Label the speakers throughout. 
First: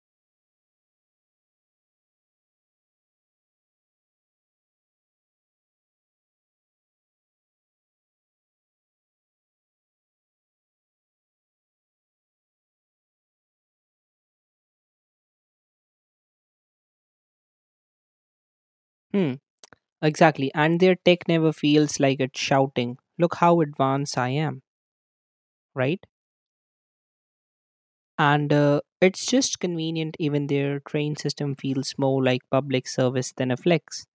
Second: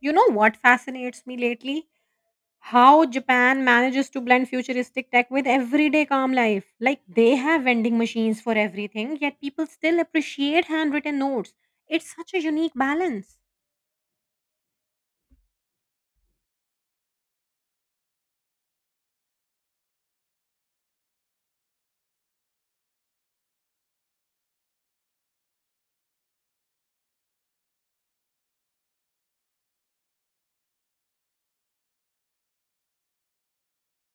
Speaker 1: You know what fascinates me lately? How Japan manages to blend futuristic tech with everyday calm life. Like they have vending machines for everything, yet people still appreciate handwritten notes. It's such a unique balance.
Speaker 2: Hmm, exactly. And their tech never feels like it's shouting, look how advanced I am, right? And it's just convenient, even their train system feels more like public service than a flex.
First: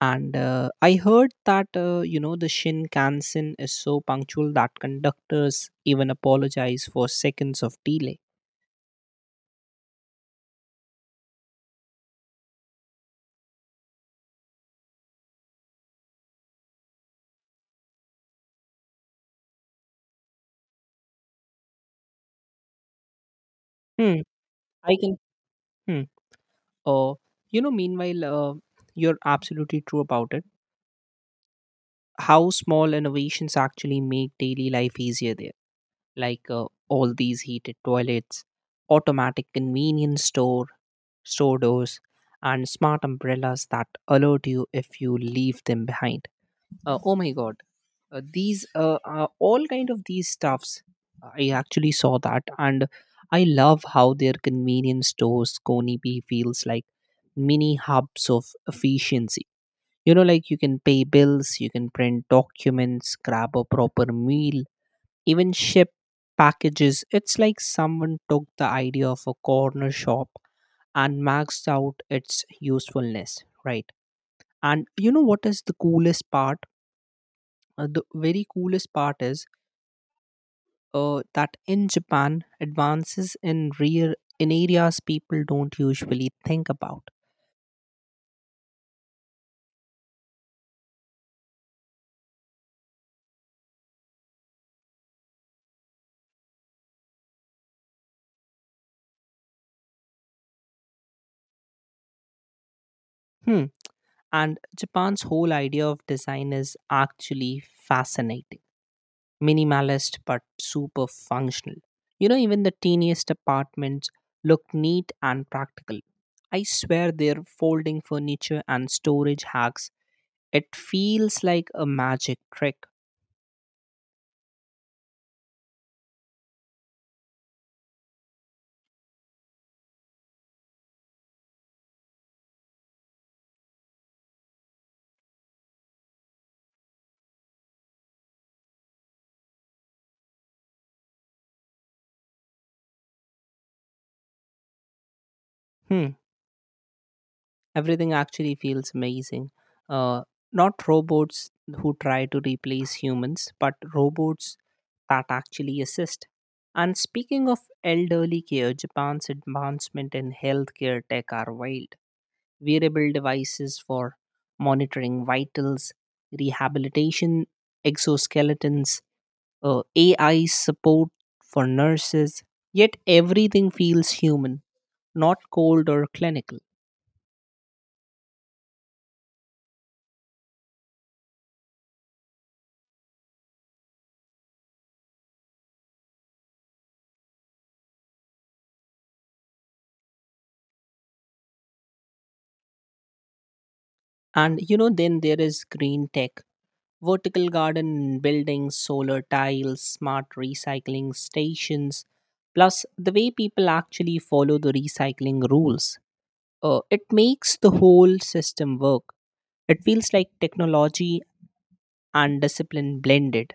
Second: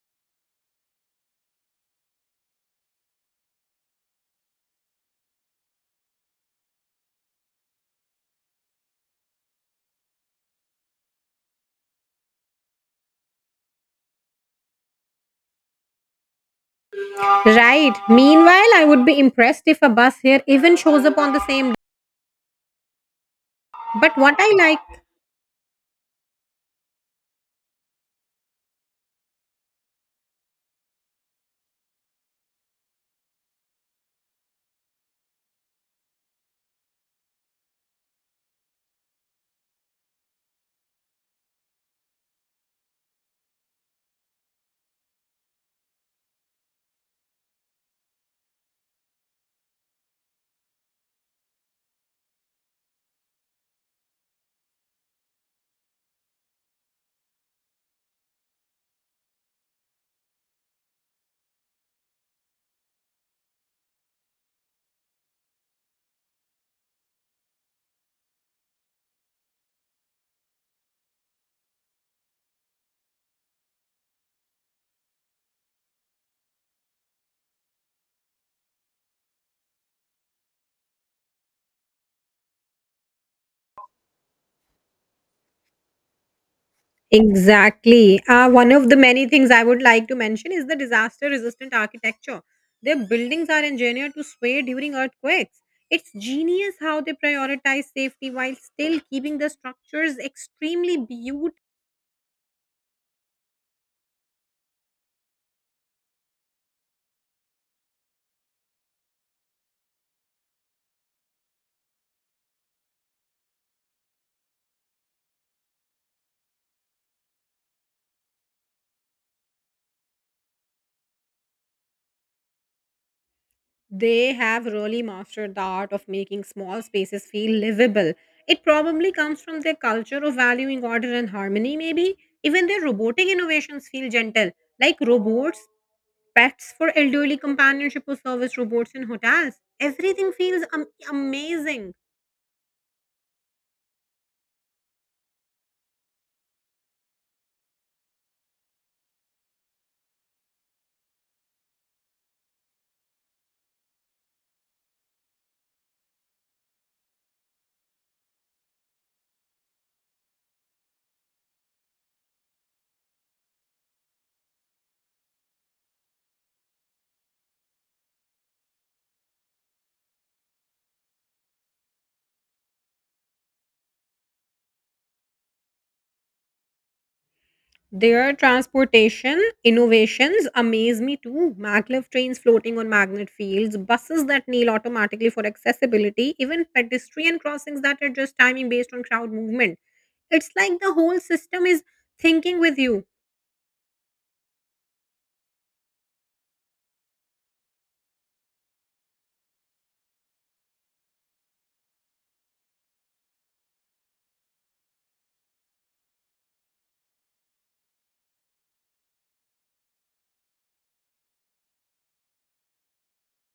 Speaker 2: And I heard that, the Shinkansen is so punctual that conductors even apologize for seconds of delay.
Speaker 1: Right. Meanwhile, I would be impressed if a bus here even shows up on the same day. But
Speaker 2: Hmm,
Speaker 1: what I
Speaker 2: I
Speaker 1: like
Speaker 2: can. Hmm. Uh, Meanwhile, you're absolutely true about it. How small innovations actually make daily life easier there like all these heated toilets, automatic convenience store doors, and smart umbrellas that alert you if you leave them behind. Oh my god, these all kind of these stuffs. I actually saw that, and I love how their convenience stores Konibi feels like mini hubs of efficiency. Like you can pay bills, you can print documents, grab a proper meal, even ship packages. It's like someone took the idea of a corner shop and maxed out its usefulness, right? And you know what is the coolest part? The very coolest part is that in Japan, advances in rear in areas people don't usually think about.
Speaker 1: exactly. One of the many things I would like to mention is the disaster resistant architecture. Their buildings are engineered to sway during earthquakes. It's genius how they prioritize safety while still keeping the structures extremely beautiful.
Speaker 2: Hmm. And Japan's whole idea of design is actually fascinating, minimalist but super functional. Even the teeniest apartments look neat and practical. I swear their folding furniture and storage hacks, it feels like a magic trick.
Speaker 1: They have really mastered the art of making small spaces feel livable. It probably comes from their culture of valuing order and harmony, maybe. Even their robotic innovations feel gentle, like robots pets for elderly companionship or service robots in hotels. Everything feels amazing.
Speaker 2: Hmm, everything actually feels amazing. Uh, Not robots who try to replace humans, but robots that actually assist. And speaking of elderly care, Japan's advancement in healthcare tech are wild. Wearable devices for monitoring vitals, rehabilitation, exoskeletons, AI support for nurses. Yet everything feels human, not cold or clinical.
Speaker 1: Their transportation innovations amaze me too. Maglev trains floating on magnet fields, buses that kneel automatically for accessibility, even pedestrian crossings that adjust timing based on crowd movement. It's like the whole system is thinking with you.
Speaker 2: And then there is green tech, vertical garden buildings, solar tiles, smart recycling stations, plus the way people actually follow the recycling rules. It makes the whole system work. It feels like technology and discipline blended.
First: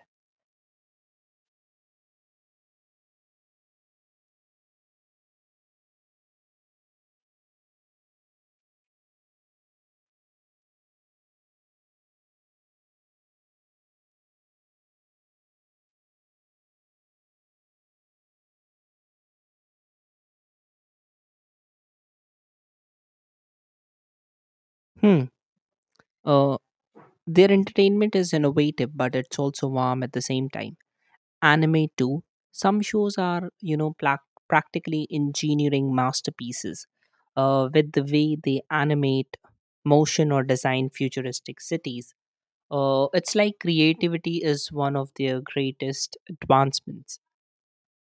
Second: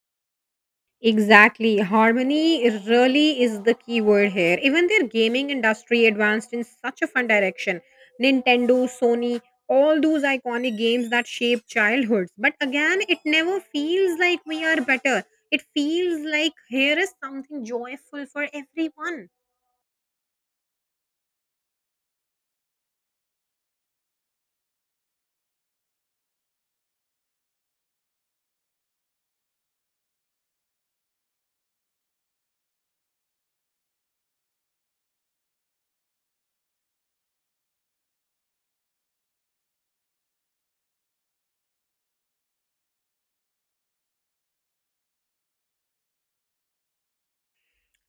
Speaker 1: Exactly. Harmony really is the key word here. Even their gaming industry advanced in such a fun direction. Nintendo, Sony, all those iconic games that shape childhoods. But again, it never feels like we are better. It feels like here is something joyful for everyone.
Speaker 2: Hmm. Uh, their entertainment is innovative, but it's also warm at the same time. Anime too. Some shows are, plac practically engineering masterpieces, with the way they animate, motion, or design futuristic cities. It's like creativity is one of their greatest advancements.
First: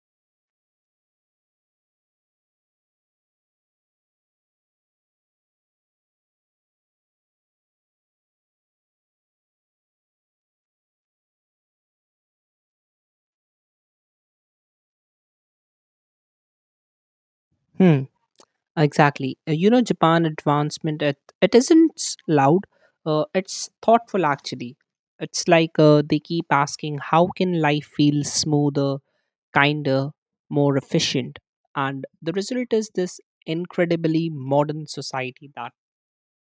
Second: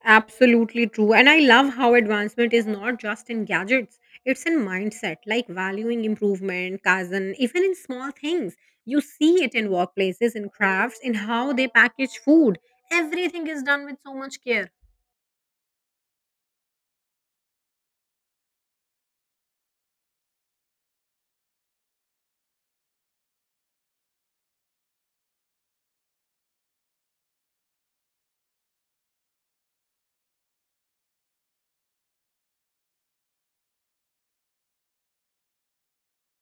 Speaker 1: Absolutely true. And I love how advancement is not just in gadgets, it's in mindset, like valuing improvement, cousin, even in small things. You see it in workplaces, in crafts, in how they package food. Everything is done with so much care.
Speaker 2: Hmm. Exactly. Japan advancement, it isn't loud, it's thoughtful actually. It's like they keep asking, how can life feel smoother, kinder, more efficient? And the result is this incredibly modern society that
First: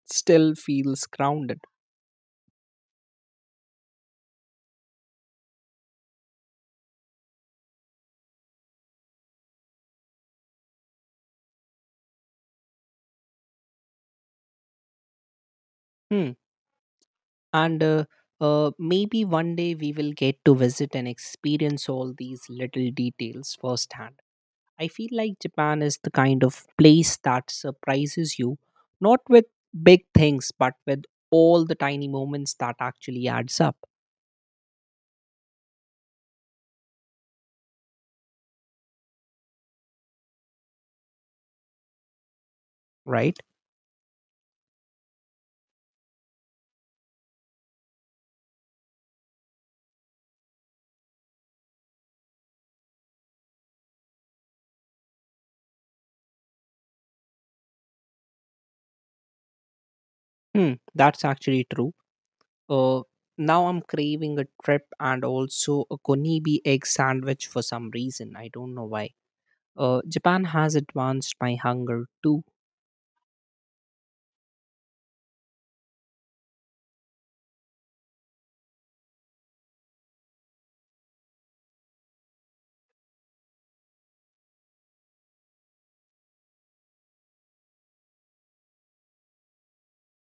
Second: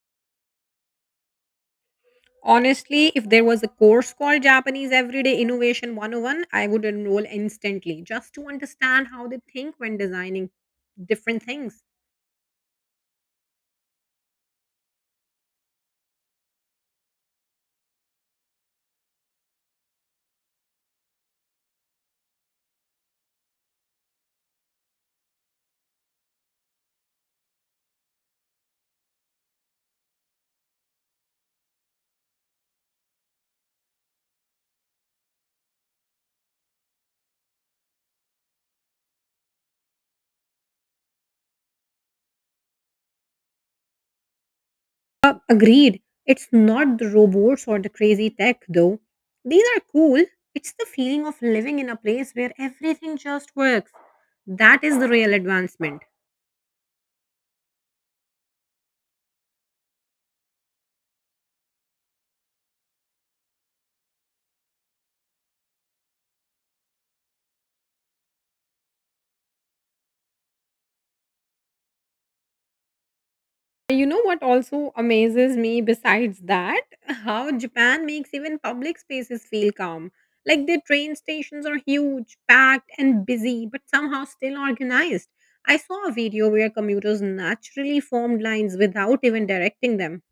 Speaker 2: still feels grounded.
Speaker 1: Honestly, if there was a course called Japanese Everyday Innovation 101, I would enroll instantly just to understand how they think when designing different things.
Speaker 2: Hmm. And maybe one day we will get to visit and experience all these little details firsthand. I feel like Japan is the kind of place that surprises you, not with big things, but with all the tiny moments that actually adds up, right?
Speaker 1: Agreed. It's not the robots or the crazy tech, though. These are cool. It's the feeling of living in a place where everything just works. That is the real advancement.
Speaker 2: Hmm, that's actually true. Uh, Now I'm craving a trip and also a konibi egg sandwich for some reason. I don't know why. Japan has advanced my hunger too.
Speaker 1: You know what also amazes me besides that? How Japan makes even public spaces feel calm. Like their train stations are huge, packed, and busy, but somehow still organized. I saw a video where commuters naturally formed lines without even directing them.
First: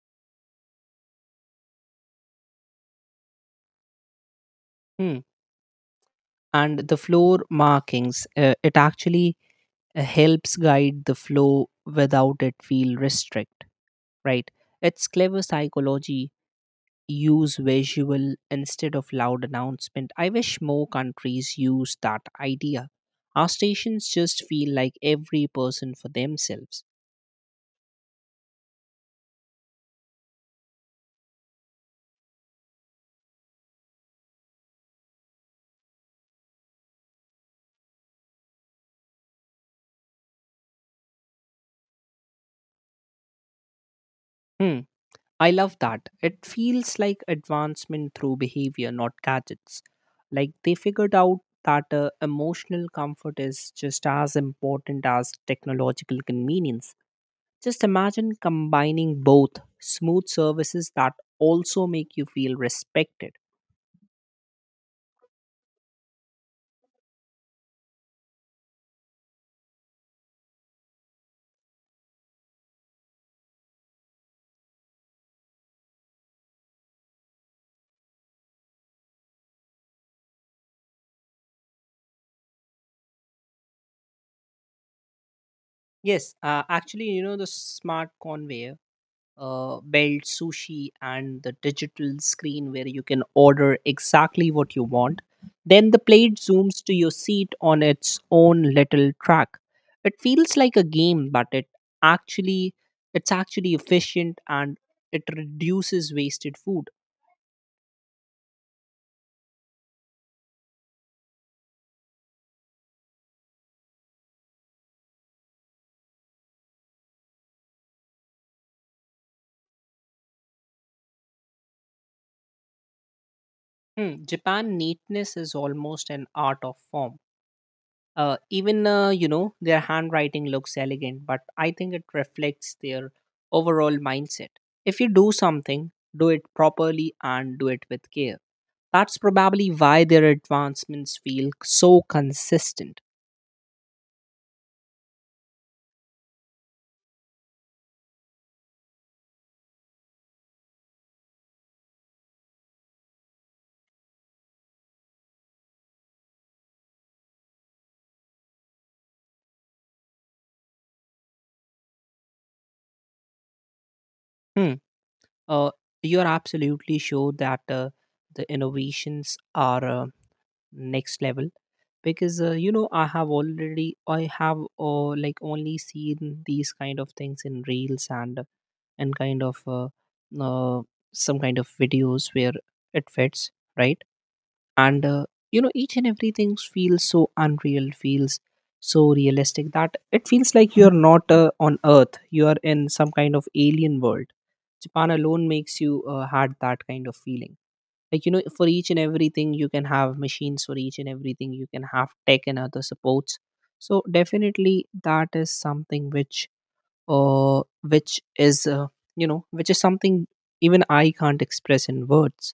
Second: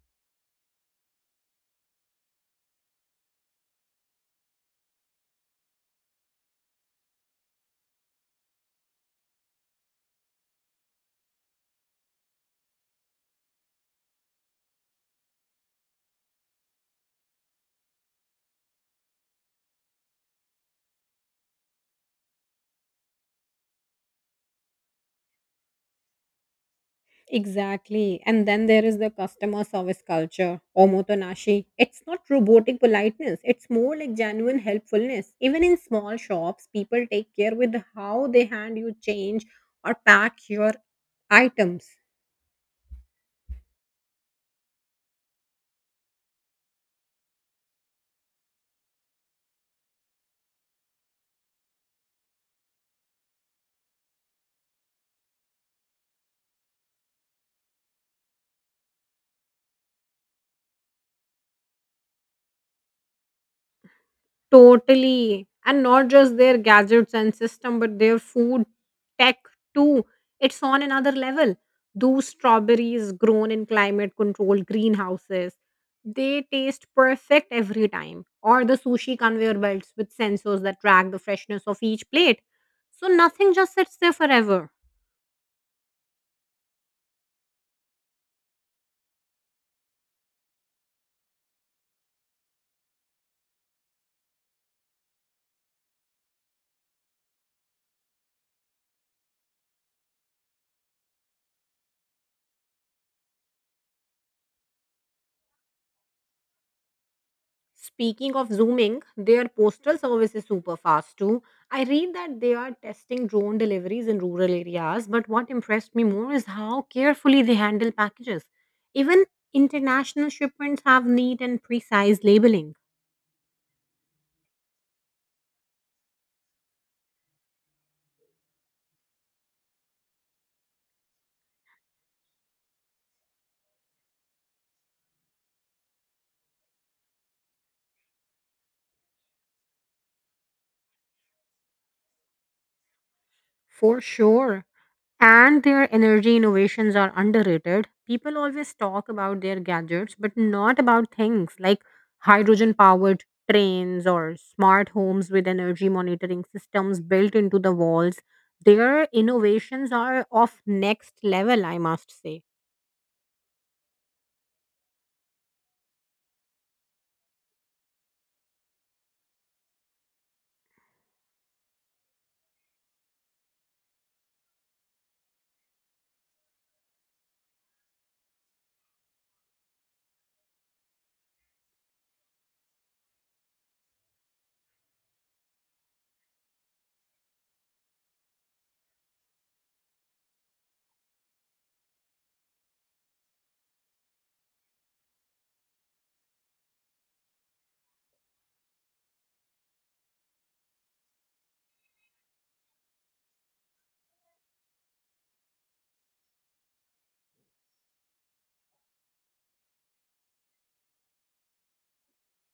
Speaker 2: Hmm. And the floor markings, it actually helps guide the flow without it feel restrict. Right? It's clever psychology. Use visual instead of loud announcement. I wish more countries use that idea. Our stations just feel like every person for themselves.
Speaker 1: Exactly. And then there is the customer service culture, omotonashi. It's not robotic politeness, it's more like genuine helpfulness. Even in small shops, people take care with how they hand you change or pack your items.
Speaker 2: Hmm, I love that. It feels like advancement through behavior, not gadgets. Like they figured out that emotional comfort is just as important as technological convenience. Just imagine combining both smooth services that also make you feel respected.
Speaker 1: Totally. And not just their gadgets and system, but their food tech too. It's on another level. Those strawberries grown in climate controlled greenhouses, they taste perfect every time. Or the sushi conveyor belts with sensors that track the freshness of each plate. So nothing just sits there forever.
Speaker 2: Yes, actually, the smart conveyor belt sushi and the digital screen where you can order exactly what you want. Then the plate zooms to your seat on its own little track. It feels like a game, but actually it's actually efficient and it reduces wasted food.
Speaker 1: Speaking of zooming, their postal service is super fast too. I read that they are testing drone deliveries in rural areas, but what impressed me more is how carefully they handle packages. Even international shipments have neat and precise labeling.
Speaker 2: Hmm, Japan neatness is almost an art of form. Even their handwriting looks elegant, but I think it reflects their overall mindset. If you do something, do it properly and do it with care. That's probably why their advancements feel so consistent.
Speaker 1: For sure. And their energy innovations are underrated. People always talk about their gadgets, but not about things like hydrogen powered trains or smart homes with energy monitoring systems built into the walls. Their innovations are of next level, I must say.
Speaker 2: Hmm. Uh, you're absolutely sure that the innovations are next level because I have like only seen these kind of things in reels and kind of uh, some kind of videos where it fits right. And each and everything feels so unreal feels so realistic that it feels like you're not on earth. You are in some kind of alien world. Japan alone makes you had that kind of feeling like for each and everything you can have machines. For each and everything you can have tech and other supports. So definitely that is something uh which is uh, which is something even I can't express in words.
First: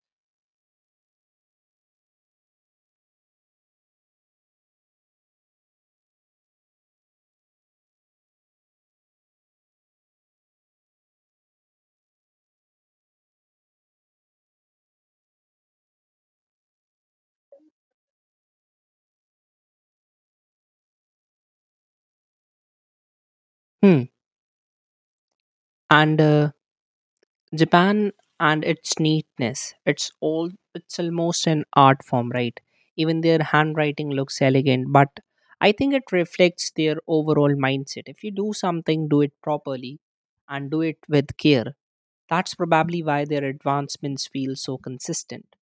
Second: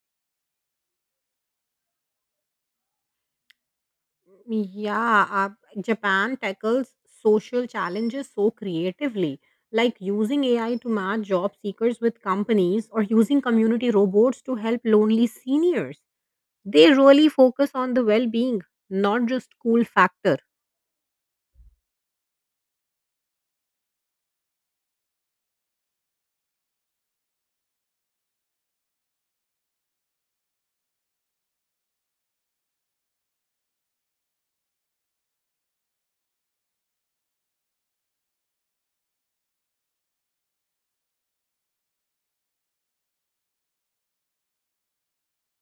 Speaker 1: Yeah, Japan tackles social challenges so creatively, like using AI to match job seekers with companies or using community robots to help lonely seniors. They really focus on the well being, not just cool factor.
Speaker 2: Hmm. And Japan and its neatness, it's almost an art form, right? Even their handwriting looks elegant, but I think it reflects their overall mindset. If you do something, do it properly and do it with care. That's probably why their advancements feel so consistent,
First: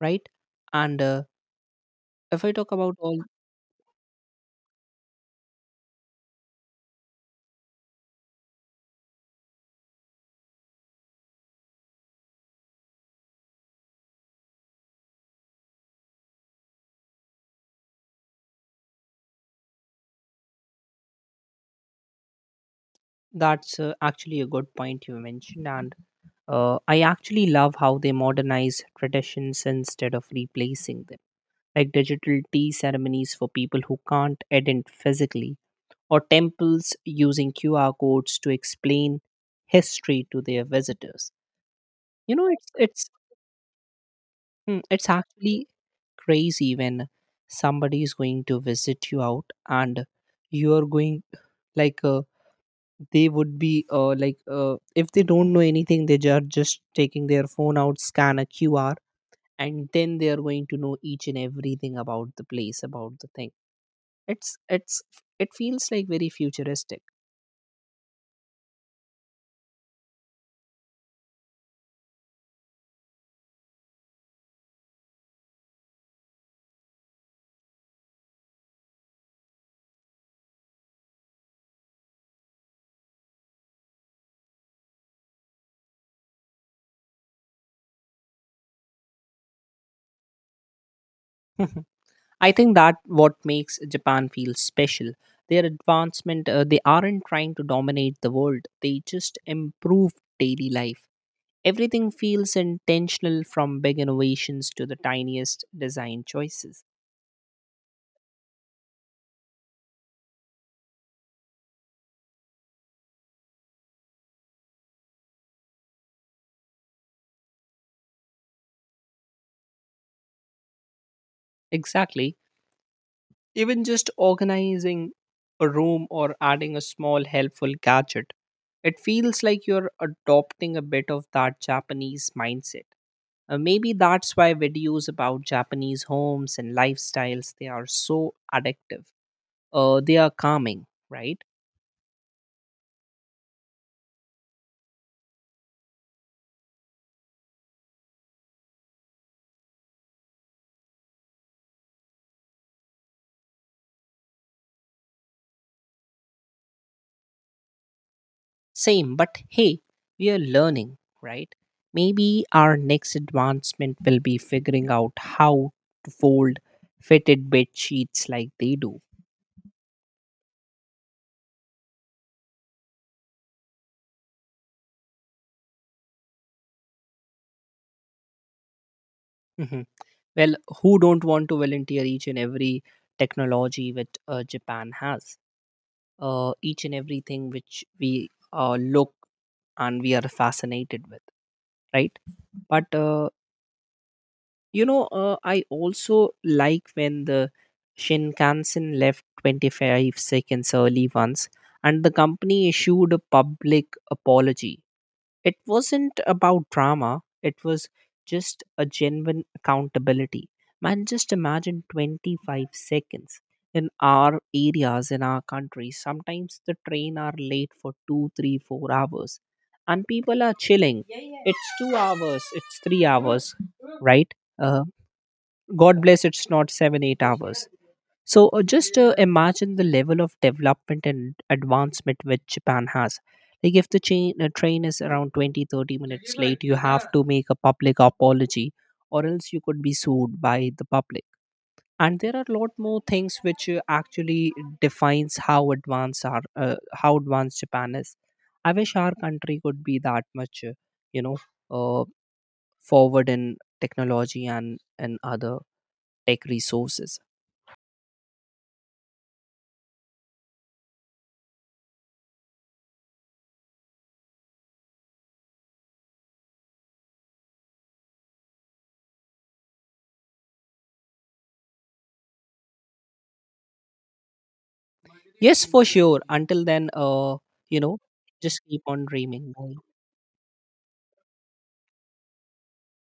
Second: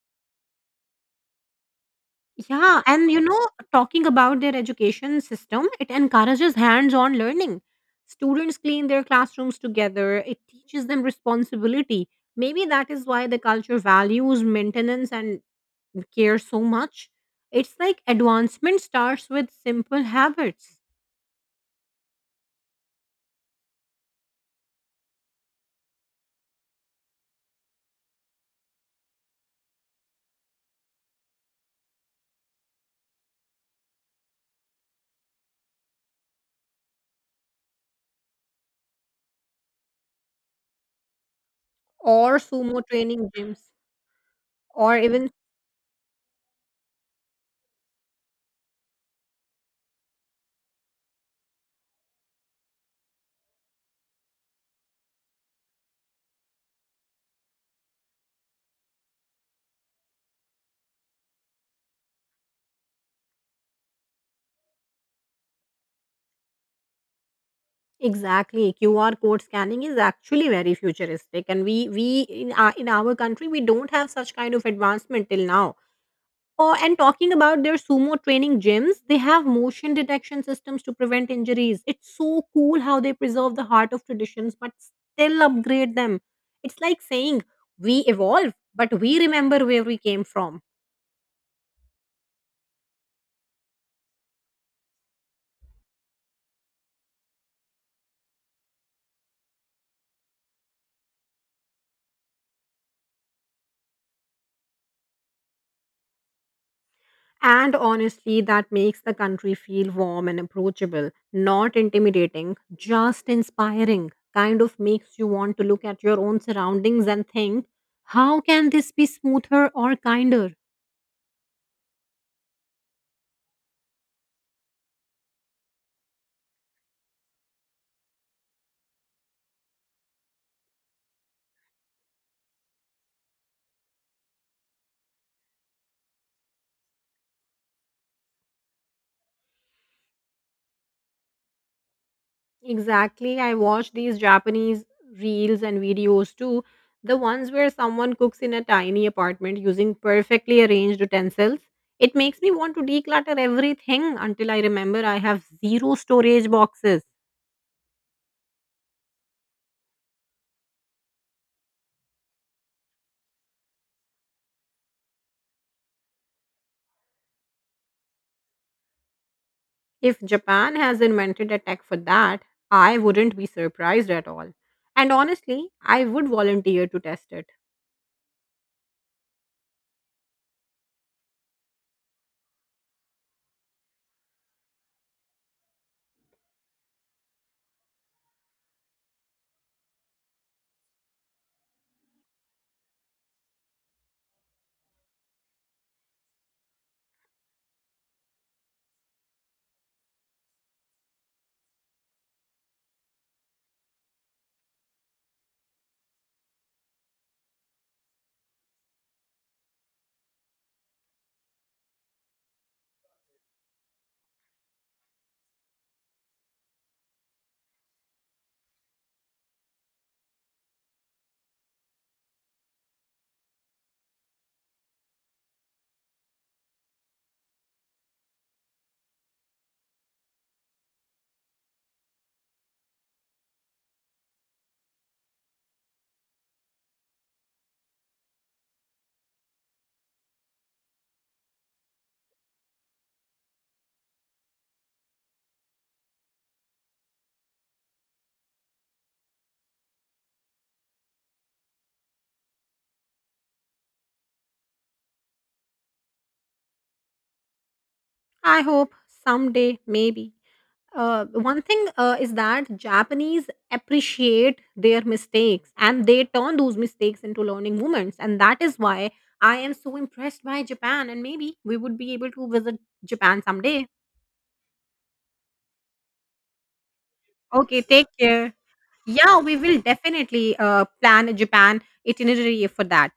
Speaker 2: right? And if I talk
Speaker 1: Yeah,
Speaker 2: about
Speaker 1: and you
Speaker 2: all,
Speaker 1: know, talking about their education system, it encourages hands on learning. Students clean their classrooms together, it teaches them responsibility. Maybe that is why the culture values maintenance and care so much. It's like advancement starts with simple habits
Speaker 2: that's actually a good point you mentioned. And I actually love how they modernize traditions instead of replacing them, like digital tea ceremonies for people who can't attend physically, or temples using QR codes to explain history to their visitors.
Speaker 1: or
Speaker 2: You know,
Speaker 1: sumo
Speaker 2: it's
Speaker 1: training gyms
Speaker 2: Hmm.
Speaker 1: or
Speaker 2: It's
Speaker 1: even
Speaker 2: actually crazy when somebody is going to visit you out and you are going like they would be like if they don't know anything they are just taking their phone out, scan a QR, and then they are going to know each and everything about the place about the thing. it's it's it feels like very futuristic.
Speaker 1: exactly. QR code scanning is actually very futuristic and we in our country we don't have such kind of advancement till now. Oh, and talking about their sumo training gyms, they have motion detection systems to prevent injuries. It's so cool how they preserve the heart of traditions but still upgrade them. It's like saying we evolve but we remember where we came from.
Speaker 2: I think that what makes Japan feel special. Their advancement, they aren't trying to dominate the world. They just improve daily life. Everything feels intentional from big innovations to the tiniest design choices.
Speaker 1: And honestly, that makes the country feel warm and approachable, not intimidating, just inspiring. Kind of makes you want to look at your own surroundings and think, how can this be smoother or kinder?
Speaker 2: Exactly. Even just organizing a room or adding a small helpful gadget, it feels like you're adopting a bit of that Japanese mindset. Maybe that's why videos about Japanese homes and lifestyles they are so addictive. They are calming, right?
Speaker 1: Exactly. I watch these Japanese reels and videos too. The ones where someone cooks in a tiny apartment using perfectly arranged utensils. It makes me want to declutter everything until I remember I have zero storage boxes.
Speaker 2: Same, but hey, we are learning, right? Maybe our next advancement will be figuring out how to fold fitted bed sheets like they do.
Speaker 1: If Japan has invented a tech for that, I wouldn't be surprised at all. And honestly, I would volunteer to test it.
Speaker 2: Mhm. Well, who don't want to volunteer each and every technology which Japan has? Each and everything which we look and we are fascinated with, right? But I also like when the Shinkansen left 25 seconds early once, and the company issued a public apology. It wasn't about drama, it was just a genuine accountability. Man, just imagine 25 seconds. In our areas, in our country, sometimes the train are late for 2, 3, 4 hours, and people are chilling. Yeah, yeah. It's 2 hours, it's 3 hours, right? Uh, God bless, it's not 7, 8 hours. So just imagine the level of development and advancement which Japan has. Like if the train is around 20, 30 minutes late, you have to make a public apology or else you could be sued by the public. And there are a lot more things which actually defines how advanced how advanced Japan is. I wish our country could be that much, you know, uh, forward in technology and other tech resources.
Speaker 1: I hope someday, maybe. One thing is that Japanese appreciate their mistakes and they turn those mistakes into learning moments. And that is why I am so impressed by Japan. And maybe we would be able to visit Japan someday.
Speaker 2: Yes, for sure. Until then, you
Speaker 1: Okay,
Speaker 2: know,
Speaker 1: take care.
Speaker 2: just keep on
Speaker 1: Yeah,
Speaker 2: dreaming.
Speaker 1: we
Speaker 2: Bye.
Speaker 1: will definitely plan a Japan itinerary for that.